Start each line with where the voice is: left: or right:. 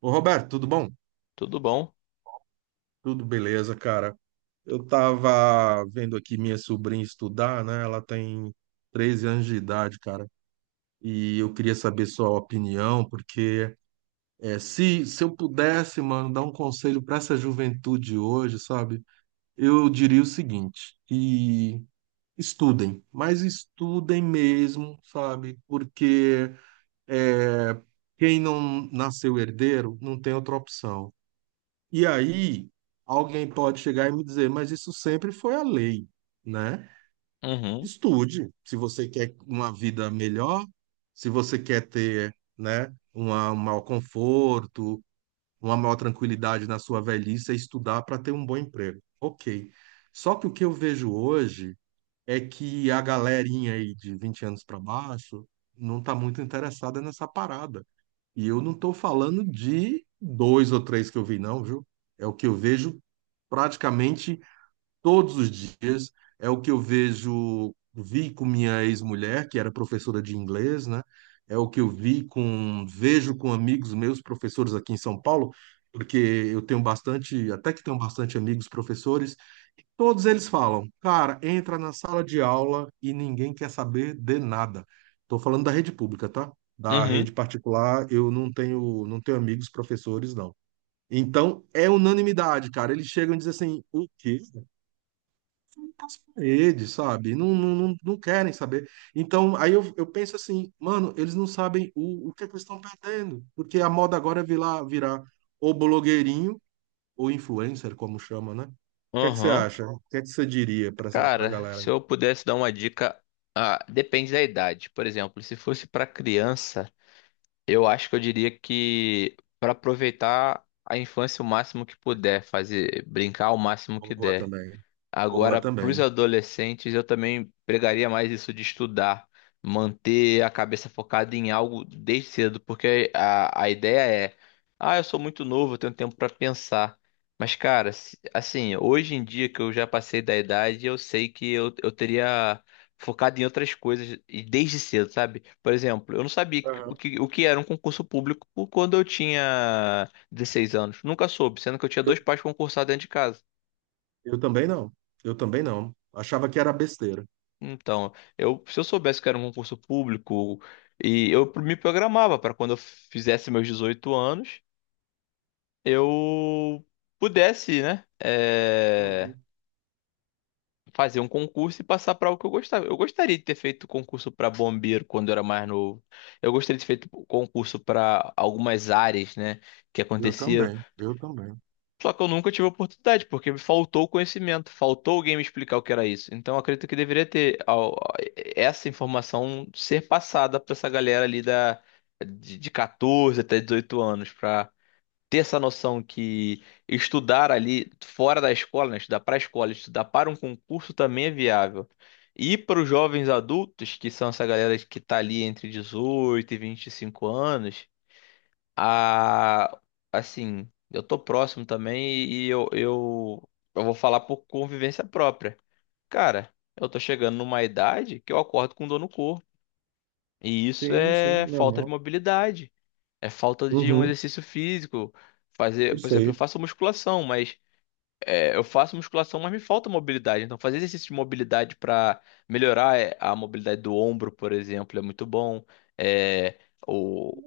right: Ô Roberto, tudo bom?
left: Tudo bom?
right: Tudo beleza, cara. Eu tava vendo aqui minha sobrinha estudar, né? Ela tem 13 anos de idade, cara. E eu queria saber sua opinião, porque se eu pudesse, mano, dar um conselho para essa juventude hoje, sabe? Eu diria o seguinte, que estudem, mas estudem mesmo, sabe? Porque é, quem não nasceu herdeiro não tem outra opção. E aí, alguém pode chegar e me dizer, mas isso sempre foi a lei, né?
left: Uhum,
right: Estude, se você quer uma vida melhor, se você quer ter, né, um maior conforto, uma maior tranquilidade na sua velhice, é estudar para ter um bom emprego. Ok. Só que o que eu vejo hoje é que a galerinha aí de 20 anos para baixo não está muito interessada nessa parada. E eu não estou falando de dois ou três que eu vi, não, viu? É o que eu vejo praticamente todos os dias. É o que eu vi com minha ex-mulher, que era professora de inglês, né? É o que eu vejo com amigos meus, professores aqui em São Paulo, porque eu tenho bastante, até que tenho bastante amigos professores. Todos eles falam, cara, entra na sala de aula e ninguém quer saber de nada. Estou falando da rede pública, tá? Da
left: uhum,
right: rede particular, eu não tenho, não tenho amigos professores, não. Então, é unanimidade, cara. Eles chegam e dizem assim, o quê? As paredes, sabe? Não, não, não, não querem saber. Então, aí eu penso assim, mano, eles não sabem o que, é que eles estão perdendo. Porque a moda agora é virar ou blogueirinho, ou influencer, como chama, né? O que é que você
left: uhum.
right: acha? O que é que você diria para essa, para a
left: Cara,
right: galera?
left: se eu pudesse dar uma dica, ah, depende da idade. Por exemplo, se fosse pra criança, eu acho que eu diria que pra aproveitar a infância o máximo que puder, fazer brincar o máximo que
right: Boa
left: der.
right: também. Boa
left: Agora, para os
right: também.
left: adolescentes, eu também pregaria mais isso de estudar, manter a cabeça focada em algo desde cedo, porque a ideia é, ah, eu sou muito novo, eu tenho tempo para pensar. Mas, cara, assim, hoje em dia que eu já passei da idade, eu sei que eu teria focado em outras coisas e desde cedo, sabe? Por exemplo, eu não sabia o
right: Aham.
left: que era um concurso público quando eu tinha 16 anos. Nunca soube, sendo que eu tinha
right: Eu,
left: dois pais concursados dentro de casa.
right: eu também não. Eu também não. Achava que era besteira.
left: Então, se eu soubesse que era um concurso público e eu me programava para quando eu fizesse meus 18 anos, eu pudesse, né,
right: Uhum.
left: fazer um concurso e passar para o que eu gostava. Eu gostaria de ter feito concurso para bombeiro quando eu era mais novo. Eu gostaria de ter feito concurso para algumas áreas, né, que
right: Eu
left: aconteceram.
right: também. Eu também.
left: Só que eu nunca tive oportunidade, porque me faltou o conhecimento, faltou alguém me explicar o que era isso. Então eu acredito que essa informação ser passada para essa galera ali de 14 até 18 anos, para ter essa noção que estudar ali fora da escola, né, estudar para a escola, estudar para um concurso também é viável. E para os jovens adultos, que são essa galera que está ali entre 18 e 25 anos a assim, eu tô próximo também e eu vou falar por convivência própria. Cara, eu tô chegando numa idade que eu acordo com dor no corpo. E isso
right: Sim, sim,
left: é falta
right: normal.
left: de mobilidade, é falta de um
right: Uhum.
left: exercício físico. Fazer, por exemplo, eu
right: Perfeito.
left: faço musculação, mas me falta mobilidade. Então, fazer exercício de mobilidade para melhorar a mobilidade do ombro, por exemplo, é muito bom. É, o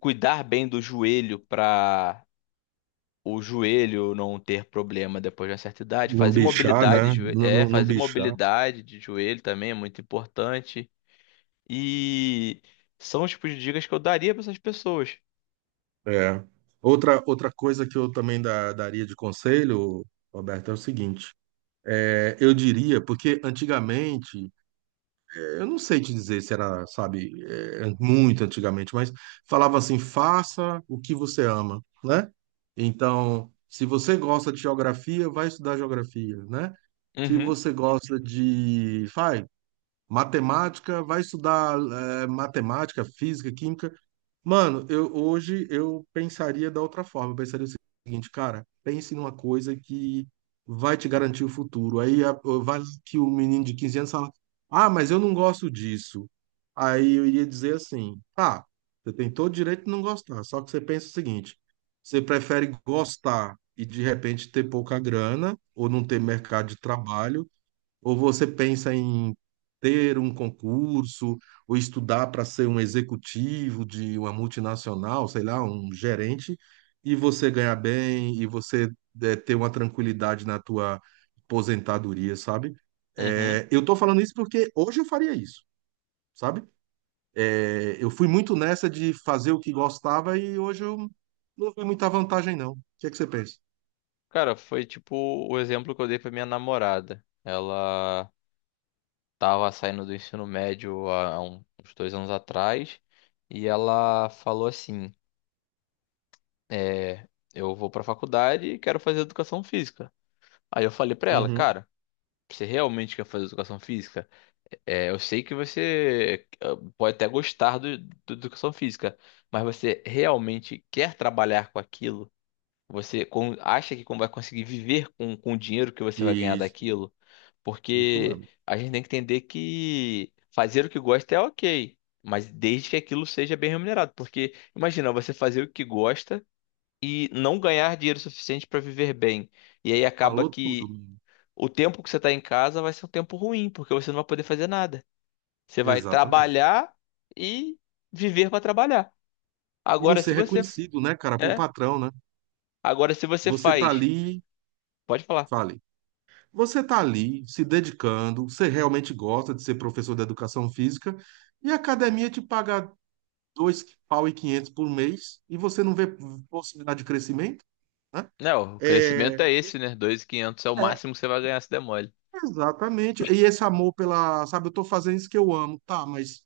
left: cuidar bem do joelho para o joelho não ter problema depois de uma certa idade.
right: Não
left: Fazer
right: bichar,
left: mobilidade,
right: né?
left: de joe-
right: Não,
left: é,
right: não, não
left: fazer
right: bichar.
left: mobilidade de joelho também é muito importante. E são os tipos de dicas que eu daria para essas pessoas.
right: É. Outra coisa que eu também daria de conselho, Roberto, é o seguinte. É, eu diria, porque antigamente eu não sei te dizer se era, sabe, muito antigamente, mas falava assim: faça o que você ama, né? Então, se você gosta de geografia, vai estudar geografia, né? Se
left: Uhum,
right: você gosta de, faz matemática, vai estudar matemática, física, química. Mano, eu hoje eu pensaria da outra forma. Eu pensaria o seguinte, cara, pense numa coisa que vai te garantir o futuro. Vai que o menino de 15 anos fala, ah, mas eu não gosto disso. Aí eu iria dizer assim, tá, você tem todo o direito de não gostar, só que você pensa o seguinte, você prefere gostar e de repente ter pouca grana ou não ter mercado de trabalho, ou você pensa em ter um concurso, ou estudar para ser um executivo de uma multinacional, sei lá, um gerente, e você ganhar bem, e você ter uma tranquilidade na tua aposentadoria, sabe?
left: uhum.
right: Eu tô falando isso porque hoje eu faria isso, sabe? Eu fui muito nessa de fazer o que gostava e hoje eu não vi muita vantagem, não. O que é que você pensa?
left: Cara, foi tipo o exemplo que eu dei para minha namorada. Ela tava saindo do ensino médio uns 2 anos atrás e ela falou assim: é, eu vou para faculdade e quero fazer educação física. Aí eu falei para ela,
right: Uhum.
left: cara. Você realmente quer fazer educação física? Eu sei que você pode até gostar do educação física, mas você realmente quer trabalhar com aquilo? Você acha que vai conseguir viver com o dinheiro que você vai ganhar
right: Isso,
left: daquilo?
right: isso
left: Porque
right: mesmo.
left: a gente tem que entender que fazer o que gosta é ok, mas desde que aquilo seja bem remunerado. Porque imagina você fazer o que gosta e não ganhar dinheiro suficiente para viver bem. E aí acaba
right: Falou tudo,
left: que
right: mano.
left: o tempo que você tá em casa vai ser um tempo ruim, porque você não vai poder fazer nada. Você vai
right: Exatamente.
left: trabalhar e viver para trabalhar.
right: E não
left: Agora,
right: ser
left: se você
right: reconhecido, né, cara, por
left: é,
right: patrão, né?
left: agora, se você
right: Você tá
left: faz,
right: ali,
left: pode falar.
right: fale. Você tá ali se dedicando, você realmente gosta de ser professor de educação física e a academia te paga dois pau e quinhentos por mês e você não vê possibilidade de crescimento, né?
left: Não, o
right: É,
left: crescimento é esse, né? 2.500 é o
right: é,
left: máximo que você vai ganhar se der mole.
right: exatamente. E esse amor pela, sabe, eu tô fazendo isso que eu amo, tá, mas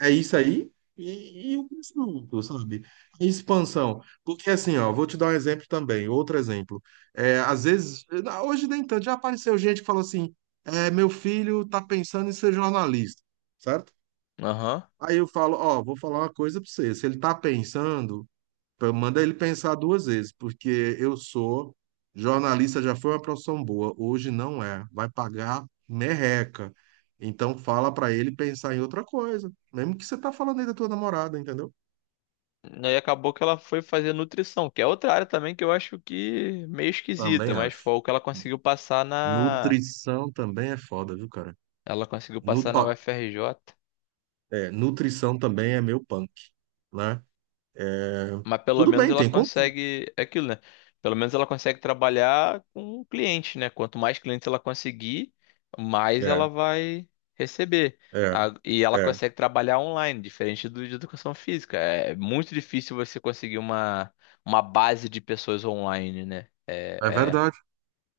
right: é isso aí e o conjunto, sabe? A expansão. Porque assim, ó, vou te dar um exemplo também, outro exemplo. É, às vezes, hoje nem tanto, já apareceu gente que falou assim, meu filho tá pensando em ser jornalista, certo?
left: Aham.
right: Aí eu falo, ó, vou falar uma coisa pra você, se ele tá pensando então, manda ele pensar duas vezes, porque eu sou jornalista, já foi uma profissão boa, hoje não é, vai pagar merreca. Então fala para ele pensar em outra coisa, mesmo que você tá falando aí da tua namorada, entendeu?
left: Aí acabou que ela foi fazer nutrição, que é outra área também que eu acho que meio esquisita,
right: Também
left: mas
right: acho.
left: foi o que
right: Nutrição também é foda, viu, cara?
left: ela conseguiu passar na
right: Ó,
left: UFRJ.
right: nutrição também é meu punk, né? É,
left: Mas pelo
right: tudo
left: menos
right: bem,
left: ela
right: tem concurso.
left: consegue. É aquilo, né? Pelo menos ela consegue trabalhar com o cliente, né? Quanto mais clientes ela conseguir, mais ela
right: É,
left: vai receber.
right: é,
left: E ela
right: é.
left: consegue trabalhar online, diferente do de educação física. É muito difícil você conseguir uma base de pessoas online, né?
right: É verdade.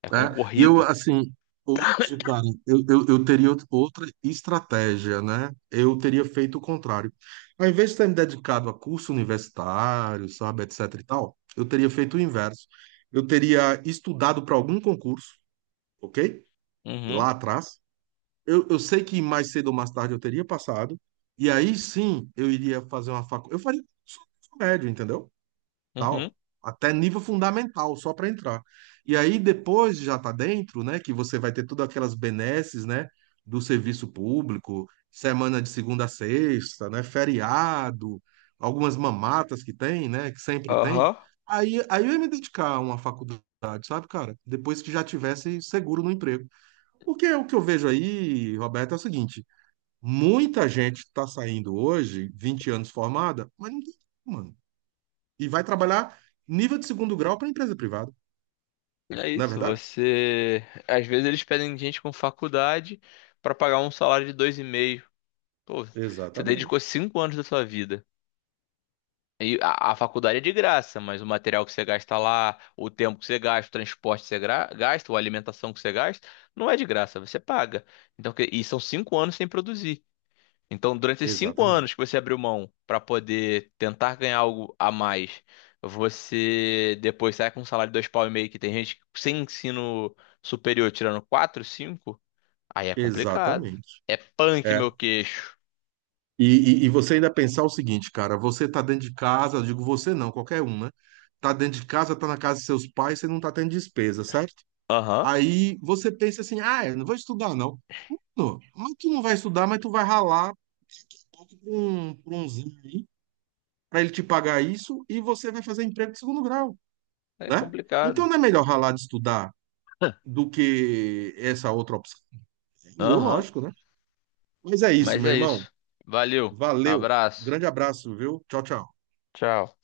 left: é, é
right: Né? E eu,
left: concorrido.
right: assim, hoje, cara, eu teria outra estratégia, né? Eu teria feito o contrário. Ao invés de ter me dedicado a curso universitário, sabe, etc e tal, eu teria feito o inverso. Eu teria estudado para algum concurso, ok?
left: Uhum,
right: Lá atrás. Eu sei que mais cedo ou mais tarde eu teria passado, e aí sim eu iria fazer uma faculdade. Eu faria curso médio, entendeu?
left: uhum,
right: Tal, até nível fundamental, só para entrar. E aí depois já tá dentro, né, que você vai ter todas aquelas benesses, né, do serviço público, semana de segunda a sexta, né, feriado, algumas mamatas que tem, né, que sempre tem.
left: aham.
right: Aí eu ia me dedicar a uma faculdade, sabe, cara? Depois que já tivesse seguro no emprego. Porque o que eu vejo aí, Roberto, é o seguinte, muita gente está saindo hoje, 20 anos formada, mas não tem, mano. E vai trabalhar nível de segundo grau para empresa privada,
left: É
right: não é
left: isso.
right: verdade?
left: Você. Às vezes eles pedem gente com faculdade para pagar um salário de 2,5. Pô, você
right: Exatamente.
left: dedicou 5 anos da sua vida. E a faculdade é de graça, mas o material que você gasta lá, o tempo que você gasta, o transporte que você gasta, ou a alimentação que você gasta, não é de graça, você paga. Então, e são 5 anos sem produzir. Então, durante esses cinco
right: Exatamente.
left: anos que você abriu mão para poder tentar ganhar algo a mais, você depois sai com um salário de dois pau e meio, que tem gente que sem ensino superior tirando quatro, cinco, aí é complicado.
right: Exatamente.
left: É punk,
right: É.
left: meu queixo.
right: E, e você ainda pensar o seguinte, cara, você tá dentro de casa, eu digo você não, qualquer um, né? Tá dentro de casa, tá na casa de seus pais, você não tá tendo despesa, certo?
left: Aham,
right: Aí você pensa assim, ah, eu não vou estudar, não. Não, mas tu não vai estudar, mas tu vai ralar pra um zinho aí, pra ele te pagar isso, e você vai fazer emprego de segundo grau,
left: é
right: né? Então
left: complicado.
right: não é melhor ralar de estudar do que essa outra opção. Meu,
left: Aham.
right: lógico, né? Mas é isso,
left: Mas
right: meu
left: é
right: irmão.
left: isso. Valeu.
right: Valeu.
left: Abraço.
right: Grande abraço, viu? Tchau, tchau.
left: Tchau.